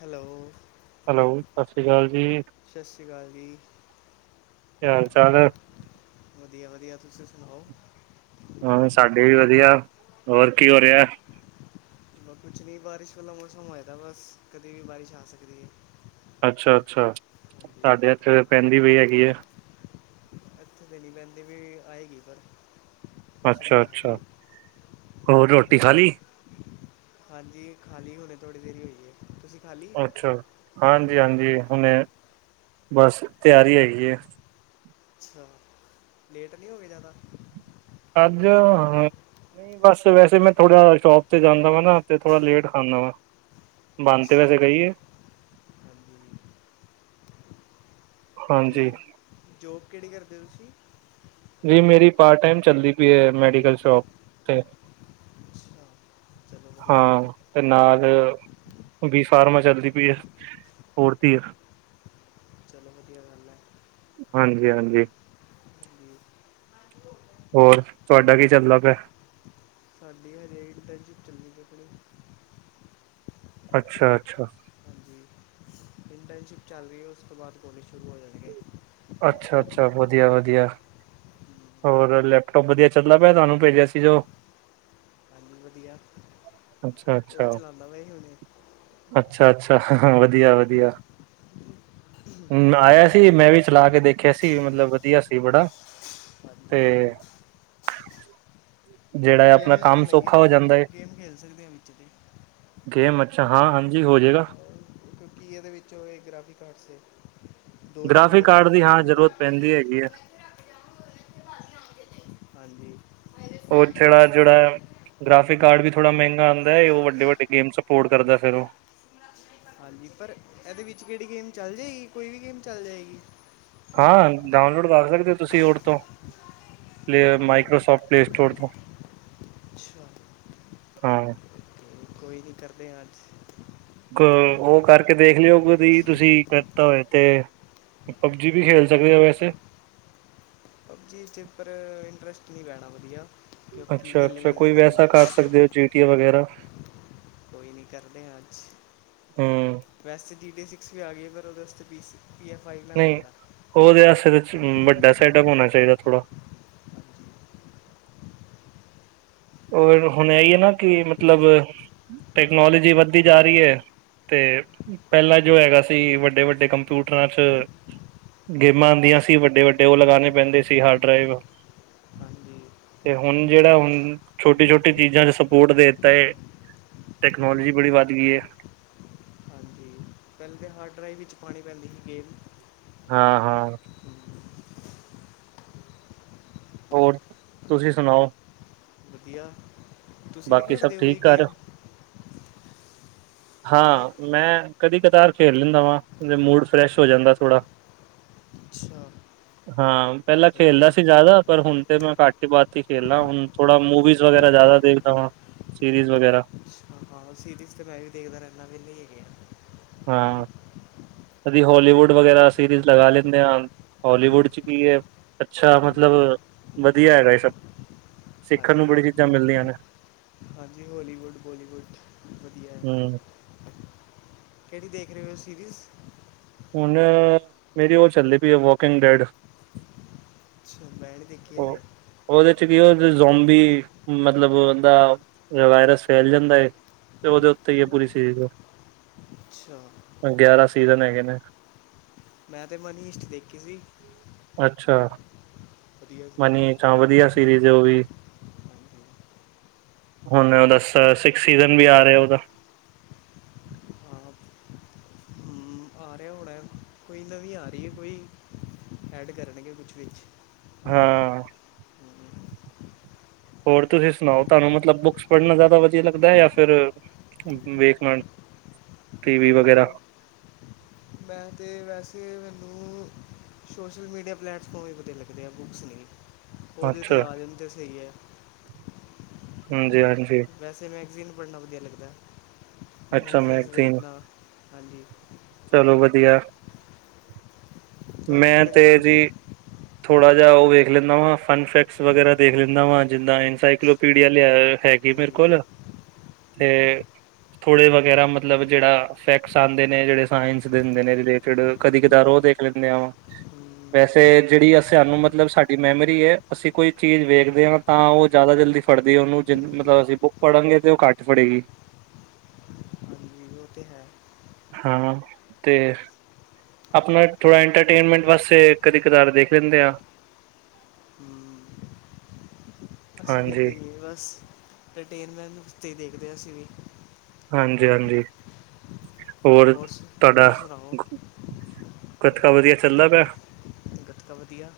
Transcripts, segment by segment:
Hello. Hello. ਸਤਿ ਸ਼੍ਰੀ ਅਕਾਲ ਜੀ। ਸਤਿ ਸ਼੍ਰੀ ਅਕਾਲ ਜੀ। ਕੀ ਹਾਲ ਚਾਲ ਹੈ। ਵਧੀਆ-ਵਧੀਆ ਤੁਸੀਂ ਸੁਣਾਓ। ਹਾਂ, ਸਾਡੇ ਵੀ ਵਧੀਆ, ਹੋਰ ਕੀ ਹੋ ਰਿਹਾ? ਬੱਸ ਕੁਛ ਨਹੀਂ ਬਾਰਿਸ਼ ਵਾਲਾ ਮੌਸਮ ਹੋਇਆ ਦਾ ਬਸ, ਕਦੇ ਵੀ ਬਾਰਿਸ਼ ਆ ਸਕਦੀ ਐ। ਅੱਛਾ-ਅੱਛਾ, ਸਾਡੇ ਐਥੇ ਤੇ ਪੈਂਦੀ ਪਈ ਹੈਗੀ ਐਂ। ਇੱਥੇ ਨਈ ਪੈਹਦੀ ਪਈ, ਆਏਗੀ ਪਰ ਮੌਸਮ ਤਾਂ ਹੈਗਾ ਅੱਛਾ-ਅੱਛਾ, ਹੀ। ਹੋਰ ਰੋਟੀ ਹਾਂਜੀ ਖਾਲੀ? ਹਾਂਜੀ, ਖਾਲੀ ਹੁਣੇ ਥੋੜ੍ਹੀ ਦੇਰ ਹੀ ਹੋਈਏ, ਤੁਸੀਂ ਖਾਲੀ ਅੱਛਾ। ਹਾਂਜੀ-ਹਾਂਜੀ, ਹੁਣੇ ਬਸ ਤਿਆਰੀ ਹੈਗੀ ਏ। ਅੱਛਾ, ਲੇਟ ਨਈ ਹੋ ਗਏ ਜ਼ਿਆਦਾ। ਅੱਜ ਨਹੀਂ ਬਸ ਵੈਸੇ ਮੈਂ ਥੋੜ੍ਹਾ ਸ਼ੋਪ ਤੇ ਜਾਂਦਾ ਵਾ ਨਾ, ਤੇ ਥੋੜਾ ਲੇਟ ਖਾਂਦਾ ਵਾ ਬਨ ਤੇ ਵੈਸੇ ਅੱਛਾ ਗਈ ਏ ਹਾਂਜੀ ਹਾਂਜੀ ਠੀਕ, ਜੋਬ ਕਿਹੜੀ ਕਰਦੇ ਹੋ ਤੁਸੀਂ? ਜੀ ਮੇਰੀ ਪਾਰਟ ਟਾਈਮ ਚੱਲਦੀ ਪਈ ਹੈ, ਮੈਡੀਕਲ ਸ਼ੋਪ ਤੇੇ- ਅੱਛਾ ਚਲੋ ਵਧੀਆ ਹਾਂ, ਤੇ ਨਾਲ ਵੀ ਫਾਰਮਾ ਚੱਲਦੀ ਪਈ ਏ ਹੋਰ ਤੀਰਥ ਚਲੋ ਵਧੀਆ ਗੱਲ ਹੈ ਹਾਂਜੀ- ਹਾਂਜੀ। ਹਾਂਜੀ ਹੋਰ, ਤੁਹਾਡਾ ਕੀ ਚੱਲਦਾ ਪਿਆ? ਸਾਡੀਆਂ ਰੇਟ ਤੇ ਨੀ ਚੱਲੀ [unintelligible] ਅੱਛਾ, ਅੱਛਾ। ਹਾਂਜੀ ਇੰਟਰਨਸ਼ਿਪ ਚੱਲ ਰਹੀ ਹੈ, ਉਸ ਤੋਂ ਬਾਅਦ ਕੋਲੇਜ ਸ਼ੁਰੂ ਹੋ ਜਾਣਗੇ। ਅੱਛਾ, ਅੱਛਾ ਵਧੀਆ, ਵਧੀਆ। ਹੋਰ ਲੈਪਟੋਪ ਵਧੀਆ ਚੱਲਦਾ ਪਿਆ, ਤੁਹਾਨੂੰ ਭੇਜਿਆ ਸੀ ਜੋ ਹਾਂਜੀ ਵਧੀਆ ਅੱਛਾ, ਉਹੀ ਅੱਛਾ। ਚਲਾਉਂਦਾ ਮੈਂ ਹੁਣੇ ਅੱਛਾ, ਅੱਛਾ ਹਾ ਹਾ, ਵਧੀਆ, ਵਧੀਆ। ਹੁ ਆਇਆ ਸੀ ਮੈਂ ਵੀ ਚਲਾ ਕੇ ਦੇਖਿਆ ਸੀ, ਮਤਲਬ ਵਧੀਆ ਸੀ ਬੜਾ ਤੇ ਹਾਂਜੀ ਜਿਹੜਾ ਹੈ, ਆਪਣਾ ਗੇਮਿੰਗ ਕੰਮ ਵਾਲਾ ਹੀ ਹੈ ਸੌਖਾ ਹੋ ਜਾਂਦਾ ਲੈਪਟੋਪ ਹੈ। ਗੇਮ ਖੇਲ ਸਕਦੇ ਹਾਂ ਵਿੱਚ ਤੇ ਗੇਮ, ਅੱਛਾ ਹਾਂ ਹਾਂਜੀ ਹੋ ਜਾਵੇਗਾ। ਕਿਉਂਕਿ ਇਹਦੇ ਵਿੱਚੋਂ ਇਹ ਗ੍ਰਾਫਿਕ ਕਾਰਡਸ ਦੇ, ਦੋ ਜੀ ਬੀ ਦਾ ਗ੍ਰਾਫਿਕ ਕਾਰਡ ਹੈ। ਹੁਦੀ ਹੈਗੀ ਆ ਹਾਂਜੀ। ਔ ਥੇ, ਉਹ ਜਿਹੜਾ ਐ ਗ੍ਰਾਫਿਕ ਕਾਰਡ ਵੀ ਥੋੜਾ ਮਹਿੰਗਾ ਆਉਂਦਾ ਹੈ, ਉਹ ਵੱਡੇ ਵੱਡੇ ਗੇਮ ਸਪੋਰਟ ਕਰਦਾ ਫਿਰ ਉਹ ਹਾਂਜੀ, ਪਰ ਇਹਦੇ ਵਿੱਚ ਕਿਹੜੀ ਗੇਮ ਚੱਲ ਜਾਏਗੀ, ਕੋਈ ਵੀ ਗੇਮ ਚੱਲ ਜਾਏਗੀ। ਹਾਂ ਡਾਊਨਲੋਡ ਕਰ ਸਕਦੇ ਹੋ, ਤੁਸੀਂ ਔਰ ਤੋਂ ਪਲੇ ਹਾਂ ਮਾਈਕ੍ਰੋਸੋਫਟ ਪਲੇ ਸਟੋਰ ਤੋਂ, ਅੱਛਾ ਹਾਂ ਤੇ ਕੋਈ ਨਹੀਂ ਕਰਦੇ ਹਾਂ, ਅੱਜ ਉਹ ਕਰਕੇ ਦੇਖ ਲਿਓ, ਕੀ ਤੁਸੀਂ ਕਰਤਾ ਹੋਏ ਤੇ ਪਬਜੀ ਵੀ ਖੇਲ ਸਕਦੇ ਹੋ ਵੈਸੇ ਪਬਜੀ ਇਸ ਦੇ ਉੱਪਰ ਇੰਟਰਸਟ ਨਹੀਂ ਪੈਣਾ ਵਧੀਆ। ਕਿਉਂਕਿ ਅੱਛਾ, ਖੇਲੀ ਅੱਛਾ ਨਹੀਂ ਨਾ ਕੋਈ ਕਦੀ ਵੈਸਾ ਕਰ ਸਕਦੇ ਹੋ ਜੀਟੀ ਵਗੈਰਾ। ਕੋਈ ਨਹੀਂ ਕਰਦੇ ਹਾਂ ਅੱਜ, ਹੂੰ ਵੈਸੇ ਡੀ ਡੇ ਸਿਕਸ ਵੀ ਆ ਗਏ ਪਰ ਉਹਦੇ ਵਾਸਤੇ ਪੀ ਸੀ ਪੀ ਐਫ ਆਈ ਲੈਣਾ ਨਹੀਂ ਪੈਣਾ। ਉਹਦੇ ਵਾਸਤੇ ਤਾਂ ਵੱਡਾ ਸੈਟਅਪ ਹੋਉਣਾ ਚਾਹੀਦਾ ਥੋੜਾ ਰ ਹੁਣ ਇਹੀ ਹੈ ਨਾ ਕਿ ਮਤਲਬ, ਟੈਕਨੋਲੋਜੀ ਵੱਧਦੀ ਜਾ ਰਹੀ ਹੈ। ਤੇ ਪਹਿਲਾਂ ਜੋ ਹੈਗਾ ਸੀ, ਵੱਡੇ ਵੱਡੇ ਕੰਪਿਊਟਰਾਂ 'ਚ ਗੇਮਾਂ ਆਉਂਦੀਆਂ ਸੀ, ਵੱਡੇ ਵੱਡੇ ਉਹ ਲਗਾਉਣੇ ਪੈਂਦੇ ਸੀ ਹਾਰਡ ਡਰਾਈਵ ਹਾਂਜੀ ਤੇ ਹੁਣ ਜਿਹੜਾ ਹੁਣ ਛੋਟੀ, ਛੋਟੀ ਚੀਜ਼ਾਂ ਸਪੋਰਟ ਦੇ ਤਾ ਐ, ਟੈਕਨੋਲੋਜੀ ਬੜੀ ਵੱਧ ਗਈ ਐ। ਹਾਂਜੀ। ਪਹਿਲੇ ਤਾਂ ਹਾਰਡ ਡਰਾਈਵ ਵਿੱਚ ਪਾਉਣੀ ਪੈਂਦੀ ਸੀ ਗੇਮ ਹਾਂ, ਹਾਂ ਹੋਰ ਤੁਸੀਂ ਸੁਣਾਓ? ਵਧੀਆ ਤੁਸੀਂ ਵੀ ਬਾਕੀ ਸਭ ਖੇਡਦੇ ਹੋ ਕੋਈ ਠੀਕ ਘਰ, ਗੇਮ ਹਾਂਜੀ ਹਾਂ ਮੈਂ ਕਦੀ ਕਤਾਰ ਖੇਲ ਲੈਂਦਾ ਵਾ, ਮੂਡ ਫਰੈਸ਼ ਹੋ ਜਾਂਦਾ ਥੋੜਾ। ਅੱਛਾ ਹਾਂ ਪਹਿਲਾਂ ਸਹੀ ਖੇਲਦਾ ਹੈ ਸੀ ਜ਼ਿਆਦਾ, ਪਰ ਹੁਣ ਤੇ ਮੈਂ ਘੱਟ ਹੀ ਬਾਤ ਹੀ ਖੇਲਣਾ ਹੁਣ ਥੋੜਾ ਮੂਵੀਜ਼ ਵਗੈਰਾ ਜ਼ਿਆਦਾ ਦੇਖਦਾ ਵਾਂ, ਸੀਰੀਜ਼ ਵਗੈਰਾ। ਅੱਛਾ ਹਾਂ ਸੀਰੀਜ਼ ਤੇ ਮੈਂ ਵੀ ਦੇਖਦਾ, ਰਹਿੰਦਾ ਵੀੇ ਹੀ ਹੈਗੇ ਆ। ਹਾਂ, ਕਦੀ ਹਲੀਵੁਡ ਵਗੈਰਾ ਸੀਰੀਜ਼ ਲਗਾ ਲ ਨੇ ਆ। ਹਲੀਵੁੱਡ ਚ ਕੀ ਹੈ, ਅੱਛਾ ਮਤਲਬ ਵਧੀਆ ਹੈਗਾ, ਇਹ ਸਭ ਸਿੱਖਣ ਨੂੰ ਬੜੀ ਚੀਜ਼ਾਂ ਮਿਲਦੀਆਂ ਨੇ ਹਾਂਜੀ-ਹਾਂਜੀ, ਹੋਲੀਵੁੱਡ-ਬੋਲੀਵੁੱਡ ਵਧੀਆ ਹੈ। ਹਮ ਕਿਹੜੀ ਦੇਖ ਰਹੇ ਹੋ ਸੀਰੀਜ਼ ਹੁਣ ਮੇਰੀ ਉਹ ਚੱਲਦੀ ਪਈ ਐ, ਵੋਕਿੰਗ ਡੈਡ। ਅੱਛਾ ਮੈਂਲੇ ਦੇਖ। [unintelligible] ਉਹਦੇ ਚ ਕੀ ਹੋ ਜ਼ੋਂਬੀ ਮਤਲਬ ਉਹਦਾ, ਵਾਇਰਸ ਫੈਲ ਜਾਂਦਾ ਹੈ। ਤੇ ਉਹਦੇ ਉੱਤੇ ਐ ਪੁਰੀ ਸੀਜ, ਅੱਛਾ, ਗਿਆਰਾਂ ਸੀਜ਼ਨ ਹੈਗੇ ਨੇ, ਮੈਂ ਤਾਂ ਮਨੀ ਹਿਸਟ ਦੇਖੀ ਸੀ। ਅੱਛਾ, ਵਧੀਆ, ਸੀ ਮਨੀ ਤਾਂ ਵਧੀਆ ਸੀਰੀਜ਼ ਉਹ ਵੀ ਹੁਣ ਉਹਦਾ ਸੀਕਸ ਸੀਜਨ ਵੀ ਆ ਰਿਹਾ, ਉਹਦਾ ਹਾਂ ਹਮ, ਆ ਰਿਹਾ ਹੋਣਾ ਕੋਈ ਨਵੀਂ ਆ ਰਹੀ ਹੈ, ਕੋਈ ਐਡ ਕਰਨਗੇ, ਕੁਛ ਵਿੱਚ ਹਾਂ, ਹੋਰ ਤੁਸੀਂ ਸੁਣਾਓ? ਤੁਹਾਨੂੰ ਮਤਲਬ ਬੁੱਕਸ ਪੜ੍ਹਨਾ ਜ਼ਿਆਦਾ ਵਧੀਆ ਲੱਗਦਾ ਹੈ, ਜਾਂ ਫਿਰ ਵੇਖ ਮ ਮੈਂ ਤਾਂ ਵੈਸੇ ਮੈਨੂੰ ਸ਼ੋਸ਼ਲ ਮੀਡੀਆ ਪਲੇੈਟਫਾਰਮ ਵੀ ਵਧੀਆ ਲੱਗਦੇ ਆ, ਬੁੱਕਸ ਨਹੀਂ ਉਹਦੇ ਅੱਛਾ 'ਤੇ ਆ ਜਾਣ ਤਾਂ ਸਹੀ ਹੈ। ਹਾਂਜੀ-ਹਾਂਜੀ, ਵੈਸੇ ਮੈਗਜ਼ੀਨ ਪੜ੍ਹਨਾ ਵਧੀਆ ਲੱਗਦਾ, ਅੱਛਾ ਮੈਗਜ਼ੀਨਸ ਮੈਗਜ਼ੀਨ ਵੇਖਣਾ ਹਾਂਜੀ। ਚਲੋ ਵਧੀਆ, ਤੁਹਾਨੂੰ ਕੀ ਮੈਂ ਤੇ ਲੱਗਦਾ ਜੀ, ਵਧੀਆ ਥੋੜਾ ਜਿਹਾ, ਉਹ ਵੇਖ ਲੈਂਦਾ ਵਾ ਫਨ ਫੈਕਸ ਵਗੈਰਾ ਦੇਖ ਲੈਂਦਾ, ਵਾ ਜਿੱਦਾਂ ਇਨਸਕਲ ਪੀੜੀਆਂ ਲਿਆ ਹੈਗੀ, ਮੇਰੇ ਹਾਂਜੀ ਕੋਲ ਤੇ ਥੋੜ੍ਹੇ ਵਗੈਰਾ ਮਤਲਬ ਜਿਹੜਾ ਫੈਕਟਸ ਆਂਦੇ ਨੇ, ਜਿਹੜੇ ਸਾਇੰਸ ਦਿੰਦੇ ਨੇ ਰਿਲੇਟਿਡ ਕਦੀ ਕਦਾਰ ਔ ਦੇ ਖਦੇ ਆ ਵਾਂ, ਹਮ, ਵੈਸੇ ਜਿਹੜੀ ਸਾਨੂੰ ਮਤਲਬ ਸਾਡੀ ਮੈਮੋਰੀ ਏ, ਅਸੀਂ ਕੋਈ ਚੀਜ਼ ਵੇਖਦੇ ਹਾਂ। ਤਾਂ ਉਹ ਜ਼ਿਆਦਾ ਜਲਦੀ ਫੜਦੀ, ਉਹਨੂੰ ਜਿੰ ਮਤਲਬ ਅਸੀਂ ਬੁੱਕ ਪੜ੍ਹਗੇ ਤੇ ਉਹ ਘੱਟ ਫੜੇਗੀ। ਨਹੀ ਔ ਤੇ ਹੈ। ਹਾਂ ਤੇ, ਆਪਣਾ ਥੋੜਾ ਇੰਟਰਟੇਨਮੈਂਟ ਵਾਸਤੇ ਕਦੇ ਕਦਾਰ ਦੇਖ ਲੈਂਦੇ ਆ। ਹਮ, [unintelligible] ਅਸੀਂ ਵੀ ਇੱਥ ਹੀ ਏ ਬਸ ਇੰਟਰਟੇਨਮੈਂਟ 'ਤੇ ਹੀ ਦੇਖਦੇ ਹਾਂ, ਅਸੀਂ ਵੀ ਹਾਂਜੀ-ਹਾਂਜੀ, ਹੋਰ ਸ- ਤੁਹਾਡਾ, ਹੋਰ ਸੁਣਾਓ ਕਤਕਾ ਵਧੀਆ ਚੱਲਦਾ ਪਿਆ? ਗੱਤਕਾ ਵਧੀਆ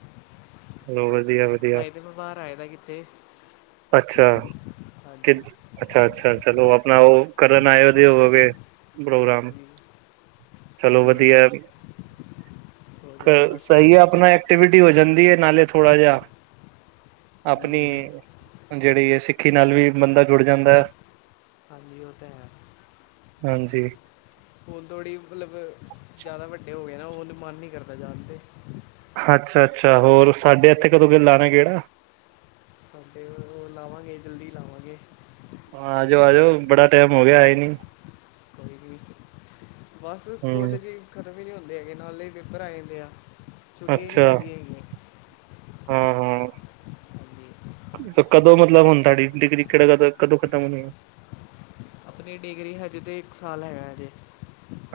ਚਲੋ ਵਧੀਆ ਵਧੀਆ ਅਏ ਤਾਂ ਮੈਂ ਬਾਹਰ ਆਏ ਦਾ ਕਿਤੇ, ਅੱਛਾ, ਕਿ ਹਾਂਜੀ ਅੱਛਾ-ਅੱਛਾ, ਚਲੋ ਆਪਣਾ ਉਹ ਕਰਨ ਆਏ, ਉਹਦੇ ਹੋ ਕੇ ਪ੍ਰੋਗਰਾਮ। ਹਾਂਜੀ ਚਲੋ ਹਾਂਜੀ ਵਧੀਆ ਹਾਂਜੀ ਹੋ ਜਾਏ ਬਸ ਸਹੀ ਸਟੱਡੀ ਹੈ ਆਪਣਾ, ਐਕਟੀਵਿਟੀ ਹੋ ਜਾਂਦੀ ਹੈ, ਨਾਲੇ ਥੋੜਾ ਜਿਹਾ ਆਪਣੀ ਹੂੰ ਜਿਹੜੀ ਹੈ ਸਿੱਖੀ ਨਾਲ ਵੀ ਬੰਦਾ ਜੁੜ ਜਾਂਦਾ ਹੈ। ਹਾਜੀ ਹੋ ਤੇ ਹੈ, ਹਾਂਜੀ, ਹੁਣ ਤੋੜੀ ਮਤਲਬ ਜ਼ਿਆਦਾ ਵੱਡੇ ਹੋ ਗਏ ਨਾ, ਉਹਣ ਮਨ ਨਹੀਂ ਕਰਦਾ ਜਾਣ ਤੇ, ਅੱਛਾ-ਅੱਛਾ, ਹੋਰ ਸਾਡੇ ਇੱਥੇ ਕਦੋਂ ਕਿਲਾ ਨੇ ਕਿਹੜਾ? ਅਤੇ ਉਹ ਲਾਵਾਂਗੇ ਜਲਦੀ ਲਾਵਾਂਗੇ। ਆ ਜਾਓ, ਆ ਜਾਓ ਬੜਾ ਟਾਈਮ ਹੋ ਗਿਆ ਆਏ ਨਹੀਂ ਕੋਈ ਬਸ ਹਮ ਕਾਲਜ ਹੀ ਖਤਮ ਹੀ ਨਹੀਂ ਹੁੰਦੇ ਹੈਗੇ, ਨਾਲੇ ਹੀ ਪੇਪਰ ਆ ਜਾਂਦੇ ਆ ਛੁੱਟੀਆਂ ਹੀ ਨਹੀਂ ਅੱਛਾ, ਪੈਂਦੀਆਂ ਹੈਗੀਆਂ ਹਾਂ -ਹਾਂ ਹਾਂਜੀ ਕਦੋਂ ਮਤਲਬ ਹੁਣ ਤੁਹਾਡੀ ਡਿਗਰੀ ਕਿਹੜਾ ਕ ਕਦੋਂ ਖਤਮ ਹੋਣੀ ਆ ਆਪਣੀ ਡਿਗਰੀ ਹਜੇ ਤਾਂ ਇੱਕ ਸਾਲ ਹੈਗਾ ਹਜੇ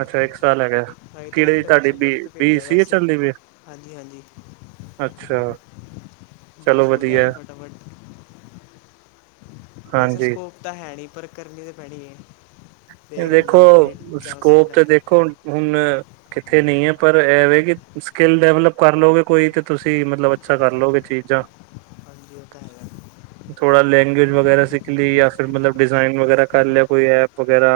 ਅੱਛਾ ਇੱਕ ਸਾਲ ਹੈਗਾ, ਹਾਂਜੀ ਅਤੇ ਕਿਹੜੇ ਤੁਹਾਡੀ ਇੰਟਰਨਸ਼ਿਪ ਬੀ ਵਾਸਤੇ ਬੀ ਭੇਜਿਆ ਸੀ ਏ ਵੈਸੇ ਹੀ ਚੱਲਦੀ ਵੀ ਹਾਂਜੀ- ਹਾਂਜੀ ਅੱਛਾ ਚਲੋ ਬਸ ਹੋ ਜਾਏ ਵਧੀਆ ਫਟਾਫਟ ਵੈਸੇ ਹਾਂਜੀ ਸਕੋਪ ਤਾਂ ਹੈ ਨਹੀਂ, ਪਰ ਕਰਨੀ ਤਾਂ ਪੈਣੀ ਹੈ ਦੇਖ ਲੈਂਦੇ ਦੇਖੋ ਹਾਂ ਇੱਕ ਵਾਰੀ ਚਾਂਸ ਸਕੋਪ ਲੈ ਤੇ ਕੇ ਦੇਖੋ ਹੁਣ ਕਿੱਥੇ ਨਹੀਂ ਹੈ ਪਰ ਐਵੇਂ ਕਿ ਸਕਿੱਲ ਡਿਵਲਪ ਕਰ ਲਓਗੇ ਕੋਈ ਤੇ ਤੁਸੀਂ ਮਤਲਬ ਅੱਛਾ ਕਰ ਲਓਗੇ ਚੀਜ਼ਾਂ [inaudible] ਹਾਂਜੀ ਉਹ ਤਾਂ ਹੈ ਥੋੜਾ ਲੈਂਗੁਏਜ ਵਗੈਰਾ ਸਿੱਖ ਲਈ ਯ ਫਿਰ ਮਤਲਬ ਡਿਜ਼ਾਇਾਈਨ ਵਗੈਰਾ ਕਰ ਲਿਆ ਕੋਈ ਐਪ ਵਗੈਰਾ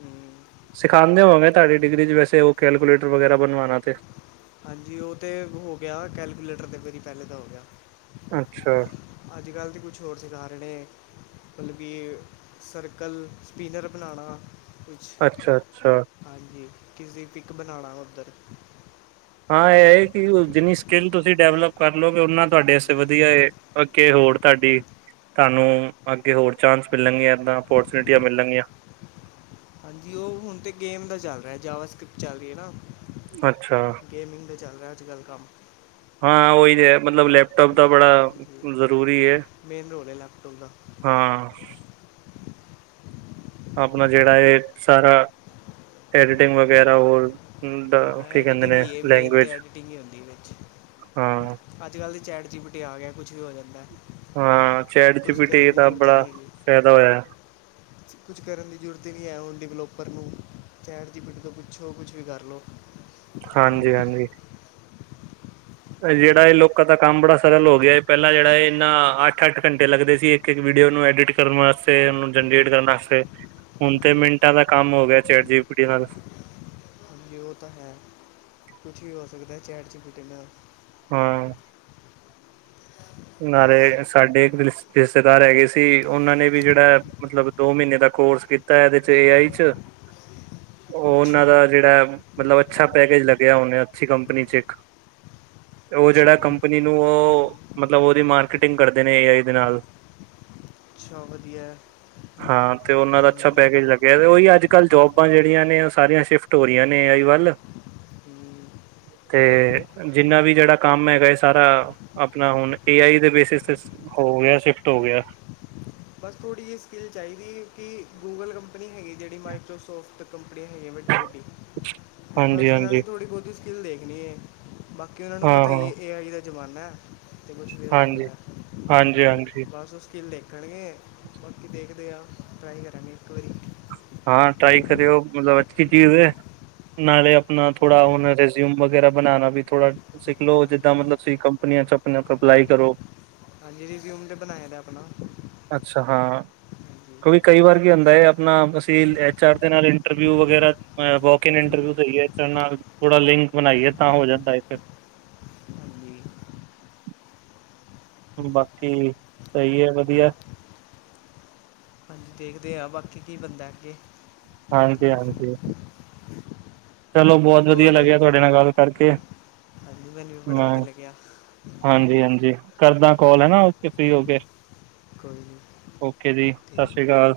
ਹੂੰ ਸਿਖਾਉਦੇ ਹੋਵਾਂਗੇ ਤੁਹਾਡੀ ਡਿਗਰੀ ਚ ਵੈਸੇ ਉਹ ਕੈਲਕੂਲੇਟਰ ਵਗੈਰਾ ਬਣਵਾਣਾ ਤੇ ਹਾਂਜੀ ਉਹ ਤਾਂ ਹੋ ਗਿਆ, ਕੈਲਕੂਲੇਟਰ 'ਤੇ ਵਰੀ ਪਹਿਲੇ ਦਾ ਹੋ ਗਿਆ ਅੱਛਾ ਅੱਜ ਕੱਲ੍ਹ ਤਾਂ ਕੁਛ ਹੋਰ ਸਿਖਾ ਰਹੇ ਨੇ ਸਰਕਲ ਸਪਿਨਰ ਬਣਾਉਣਾ ਕੁਛ ਅੱਛਾ- ਅੱਛਾ ਹਾਂਜੀ ਕਿਸੀ ਪਿਕ ਬਣਾਉਣਾ ਉੱਧਰ ਹਾਂ ਇਹ ਹੈ ਕਿ ਜਿੰਨੀ ਸਕਿੱਲ ਤੁਸੀਂ ਡਿਵਲਪ ਕਰ ਲਓਗੇ ਓਨਾ ਤੁਹਾਡੇ ਵਾਸਤੇ ਹਾਂਜੀ ਵਧੀਆ ਹੈ ਓਕੇ ਹੋਰ ਤੁਹਾਡੀ ਤੁਹਾਨੂੰ ਅੱਗੇ ਹੋਰ ਚਾਂਸ ਮਿਲਣਗੀਆਂ, ਇੱਦਾਂ ਅਪੋਰਚੁਨਿਟੀਆਂ ਮਿਲਣਗੀਆਂ ਹਾਂਜੀ ਉਹ ਹੁਣ ਤੇ ਗੇਮ ਦਾ ਚੱਲ ਰਿਹਾ ਜਾਵਾ ਸਕ੍ਰਿਪਟ ਚੱਲ ਰਹੀ ਹੈ ਨਾ ਅੱਛਾ ਗੇਮਿੰਗ ਤੇ ਚੱਲ ਰਿਹਾ ਅੱਜ- ਕੱਲ੍ਹ ਕੰਮ ਹਾਂ ਉਹੀ ਹੈ ਮਤਲਬ ਲੈਪਟੋਪ ਦਾ ਬੜਾ ਹਾਂਜੀ ਜ਼ਰੂਰੀ ਹੈ ਮੇਨ ਰੋਲ ਹੈ ਲੈਪਟੋਪ ਦਾ ਹਾਂ ਆਪਣਾ ਜਿਹੜਾ ਹੈ ਸਾਰਾ ਐਡੀਟਿੰਗ ਵਗੈਰਾ ਹੋਰ ਦਾ ਹਾਂ ਕਹਿੰਦੇ ਐਡੀਿਟਿੰਗ ਨੇ ਕੀ ਹੈ ਮੇਨ ਤਾਂ ਲੈਂਗੁਏਜ ਐਡੀਿਟਿੰਗ ਹੀ ਹੁੰਦੀ ਵਿੱਚ ਹਾਂ ਅੱਜ ਕੱਲ੍ਹ ਦੇ ਚੈਟ ਜੀਬਟੀ ਆ ਗਿਆ ਕੁਛ ਵੀ ਹੋ ਜਾਂਦਾ ਹਾਂ ਚੈਟ ਕੁਛ ਜੀਬੀਟੀ ਕਰਨ ਦਾ ਬੜਾ ਫਾਇਦਾ ਹੋਇਆ ਕੁਝ ਕਰਨ ਦੀ ਜ਼ਰੂਰਤ ਹੀ ਨਹੀਂ ਹੈ ਹੁਣ ਡਿਵਲੋਪਰ ਨੂੰ ਚੈਟ ਜੀਬੀਟੀ ਤੋਂ ਪੁੱਛੋ, ਕੁਛ ਵੀ ਕਰ ਲਓ ਹਾਂਜੀ- ਹਾਂਜੀ ਜਿਹੜਾ ਇਹ ਹਾਂਜੀ ਲੋਕਾਂ ਦਾ ਕੰਮ ਬੜਾ ਸਰਲ ਹੋ ਗਿਆ ਹੈ ਪਹਿਲਾਂ ਜਿਹੜਾ ਇਹ ਇੰਨਾਂ ਅੱਠ- ਅੱਠ ਘੰਟੇ ਲੱਗਦੇ ਸੀ ਇੱਕ- ਇੱਕ ਵੀਡੀਓ ਨੂੰ ਐਡਿਟ ਕਰਨ ਵਾਸਤੇ ਉਹਨੂੰ ਜਨਰੇਟ ਕਰਨ ਵਾਸਤੇ ਤੇ ਹੁਣ ਤੇ ਹਾਂਜੀ ਮਿੰਟਾਂ ਦਾ ਕੰਮ ਹੋ ਗਿਆ ਚੈਟ ਜੀਬੀਟੀ ਨਾਲ ਹਾਂਜੀ ਉਹ ਤਾਂ ਹੈ, ਕੁਛ ਵੀ ਹੋ ਸਕਦਾ ਚੈਟ ਜੀਬੀਟੀ ਨਾਲ ਹਾਂ, ਨਾਲੇ ਸਾਡੇ ਇੱਕ ਰਿਸ਼ਤੇਦਾਰ ਹੈਗੇ ਸੀ, ਉਹਨਾਂ ਨੇ ਵੀ ਜਿਹੜਾ ਮਤਲਬ, ਦੋ ਮਹੀਨੇ ਦਾ ਕੋਰਸ ਕੀਤਾ, ਇਹਦੇ ਚ ਏ ਆਈ ਚ, ਅੱਛਾ ਉਹਨਾਂ ਦਾ ਜਿਹੜਾ ਮਤਲਬ ਅੱਛਾ ਪੈਕੇਜ ਲਗਿਆ, ਉਹਨੇ ਅੱਛੀ ਕੰਪਨੀ ਚ ਇੱਕ ਤੇ ਉਹ ਅੱਛਾ ਜਿਹੜਾ ਕੰਪਨੀ ਨੂੰ ਉਹ ਹਮ, ਮਤਲਬ ਉਹਦੀ ਮਾਰਕੀਟਿੰਗ ਕਰਦੇ ਨੇ ਏ ਆਈ ਦੇ ਨਾਲ। ਅੱਛਾ ਵਧੀਆ ਹੈ। ਹਾਂ, ਤੇ ਉਹਨਾਂ ਦਾ ਅੱਛਾ ਹਮ, ਪੈਜ ਲੱਗਿਆ ਤੇ ਉਹੀ ਅੱਜ-ਕੱਲ੍ਹ ਜੋਬਾਂ ਜਿਹੜੀਆਂ ਨੇ ਉਹ ਸਾਰੀਆਂ ਸ਼ਿਫਟ ਹੋ ਰਹੀਆਂ ਨੇ ਏ ਆਈ ਵੱਲ। ਹਮ। ਤੇ ਜਿੰਨਾ ਵੀ ਜਿਹੜਾ ਕੰਮ ਹੈਗਾ ਹੈ ਸਾਰਾ ਮੈ ਹੁਣ ਏ ਆਈ ਦੇ ਬੇਸਿਸ ਤੇ ਹੋ ਗਿਆ, ਸਿਫਟ ਹੋ ਗਿਆ। ਬਸ ਥੋੜ੍ਹੀ ਜਹੀ ਸਕਿੱਲ ਚਾਹੀਦੀ, ਕਿ ਗੂਗਲ ਕੰਪਨੀ ਹੈਗੀ ਜਿਹੜੀ ਮਾਈਕਰੋਸੋਫਟ ਤੇ ਕੰਪਨੀਆਂ ਹੈਗੀਆਂ ਵੱਡੀ -ਵੱਡੀ, ਹੈਂ ਹਾਂਜੀ ਬਸ ਉਹਨਾਂ ਨੇ ਹਾਂਜੀ ਥੋੜ੍ਹੀ ਬਹੁਤੀ ਸਕਿੱਲ ਦੇਖਣੀ ਹੈ, ਬਾਕੀ ਉਹਨਾਂ ਨੂੰ ਹਾਂ ਪਤਾ ਹੀ ਹਾਂ ਇਹਏ ਆਈ ਦਾ ਜ਼ਮਾਨਾ ਤੇ ਕੁਛ ਵੀ ਹੋ ਹਾਂਜੀ ਸਕਦਾ, ਹਾਂਜੀ ਹਾਂਜੀ ਬਸ ਸਕਿਲ ਦੇਖਣਗੇ। ਬਾਕੀ ਦੇਖਦੇ ਹਾਂ, ਟਰਾਈ ਕਰਾਂਗੇ ਇੱਕ ਵਾਰੀ। ਹਾਂ, ਟਰਾਈ ਕਰਿਓ, ਮਤਲਬ ਅੱਛੀ ਚੀਜ਼ ਹੈ। ਨਾਲੇ ਆਪਣਾ ਥੋੜਾ ਹੁਣ ਰਿਜ਼ਿਊਮ ਵਗੈਰਾ ਬਣਾਣਾ ਵੀ ਥੋੜਾ ਸਿੱਖ ਲਓ ਜਿੱਦਾਂ ਹਾਂਜੀ ਮਤਲਬ ਤੁਸੀਂ ਕੰਪਨੀਆਂ ਚ ਆਪਣੇ- ਆਪ ਅਪਲਾਈ ਕਰੋ। ਹਾਂਜੀ, ਰਜਿਊਮ ਤੇ ਬਣਾਇਆ ਆਪਣਾ ਅੱਛਾ-ਹਾਂ, ਹਾਂਜੀ ਉਹ ਵੀ ਕਈ ਵਾਰ ਕੀ ਆਉਂਦਾ ਹੈ ਆਪਣਾ ਬ ਐਚ ਆਰ ਦੇ ਨਾਲ ਇੰਟਰਵਿਊ ਵਗੈਰਾ ਵਾਕਿਗ ਇੰਟਰਵਿਊ ਦੇਈਏ ਨਾਲ ਥੋੜਾ ਲਿੰਕ ਬਣਾਈਏ ਤਾਂ ਹੋ ਜਾਂਦਾ ਹੈ ਫਿਰ ਹਾਂਜੀ ਬਾਕੀ ਸਹੀ ਹੈ ਵਧੀਆ। ਦੇਖਦੇ ਹਾਂ ਬਾਕੀ ਕੀ ਬੰਦਾ ਅੱਗੇ। ਹਾਂਜੀ-ਹਾਂਜੀ। ਚਲੋ, ਬਹੁਤ ਵਧੀਆ ਔਰ ਲੱਗਿਆ, ਤੁਹਾਡੇ ਨਾਲ ਗੱਲ ਕਰਕੇ ਹਾਂਜੀ ਮੈਨੂੰ ਵੀ ਬੜਾ ਬਾਏ। ਵਧੀਆ ਲੱਗਿਆ ਹਾਂਜੀ-ਹਾਂਜੀ, ਕਰਦਾ ਕੋਲ ਹੈਨਾ ਉਠਕੇ ਫਰੀ ਹੋਕੇ। ਕੋਈ ਨੀ। ਓਕੇ ਜੀ, ਸਤਿ ਸ਼੍ਰੀ ਅਕਾਲ।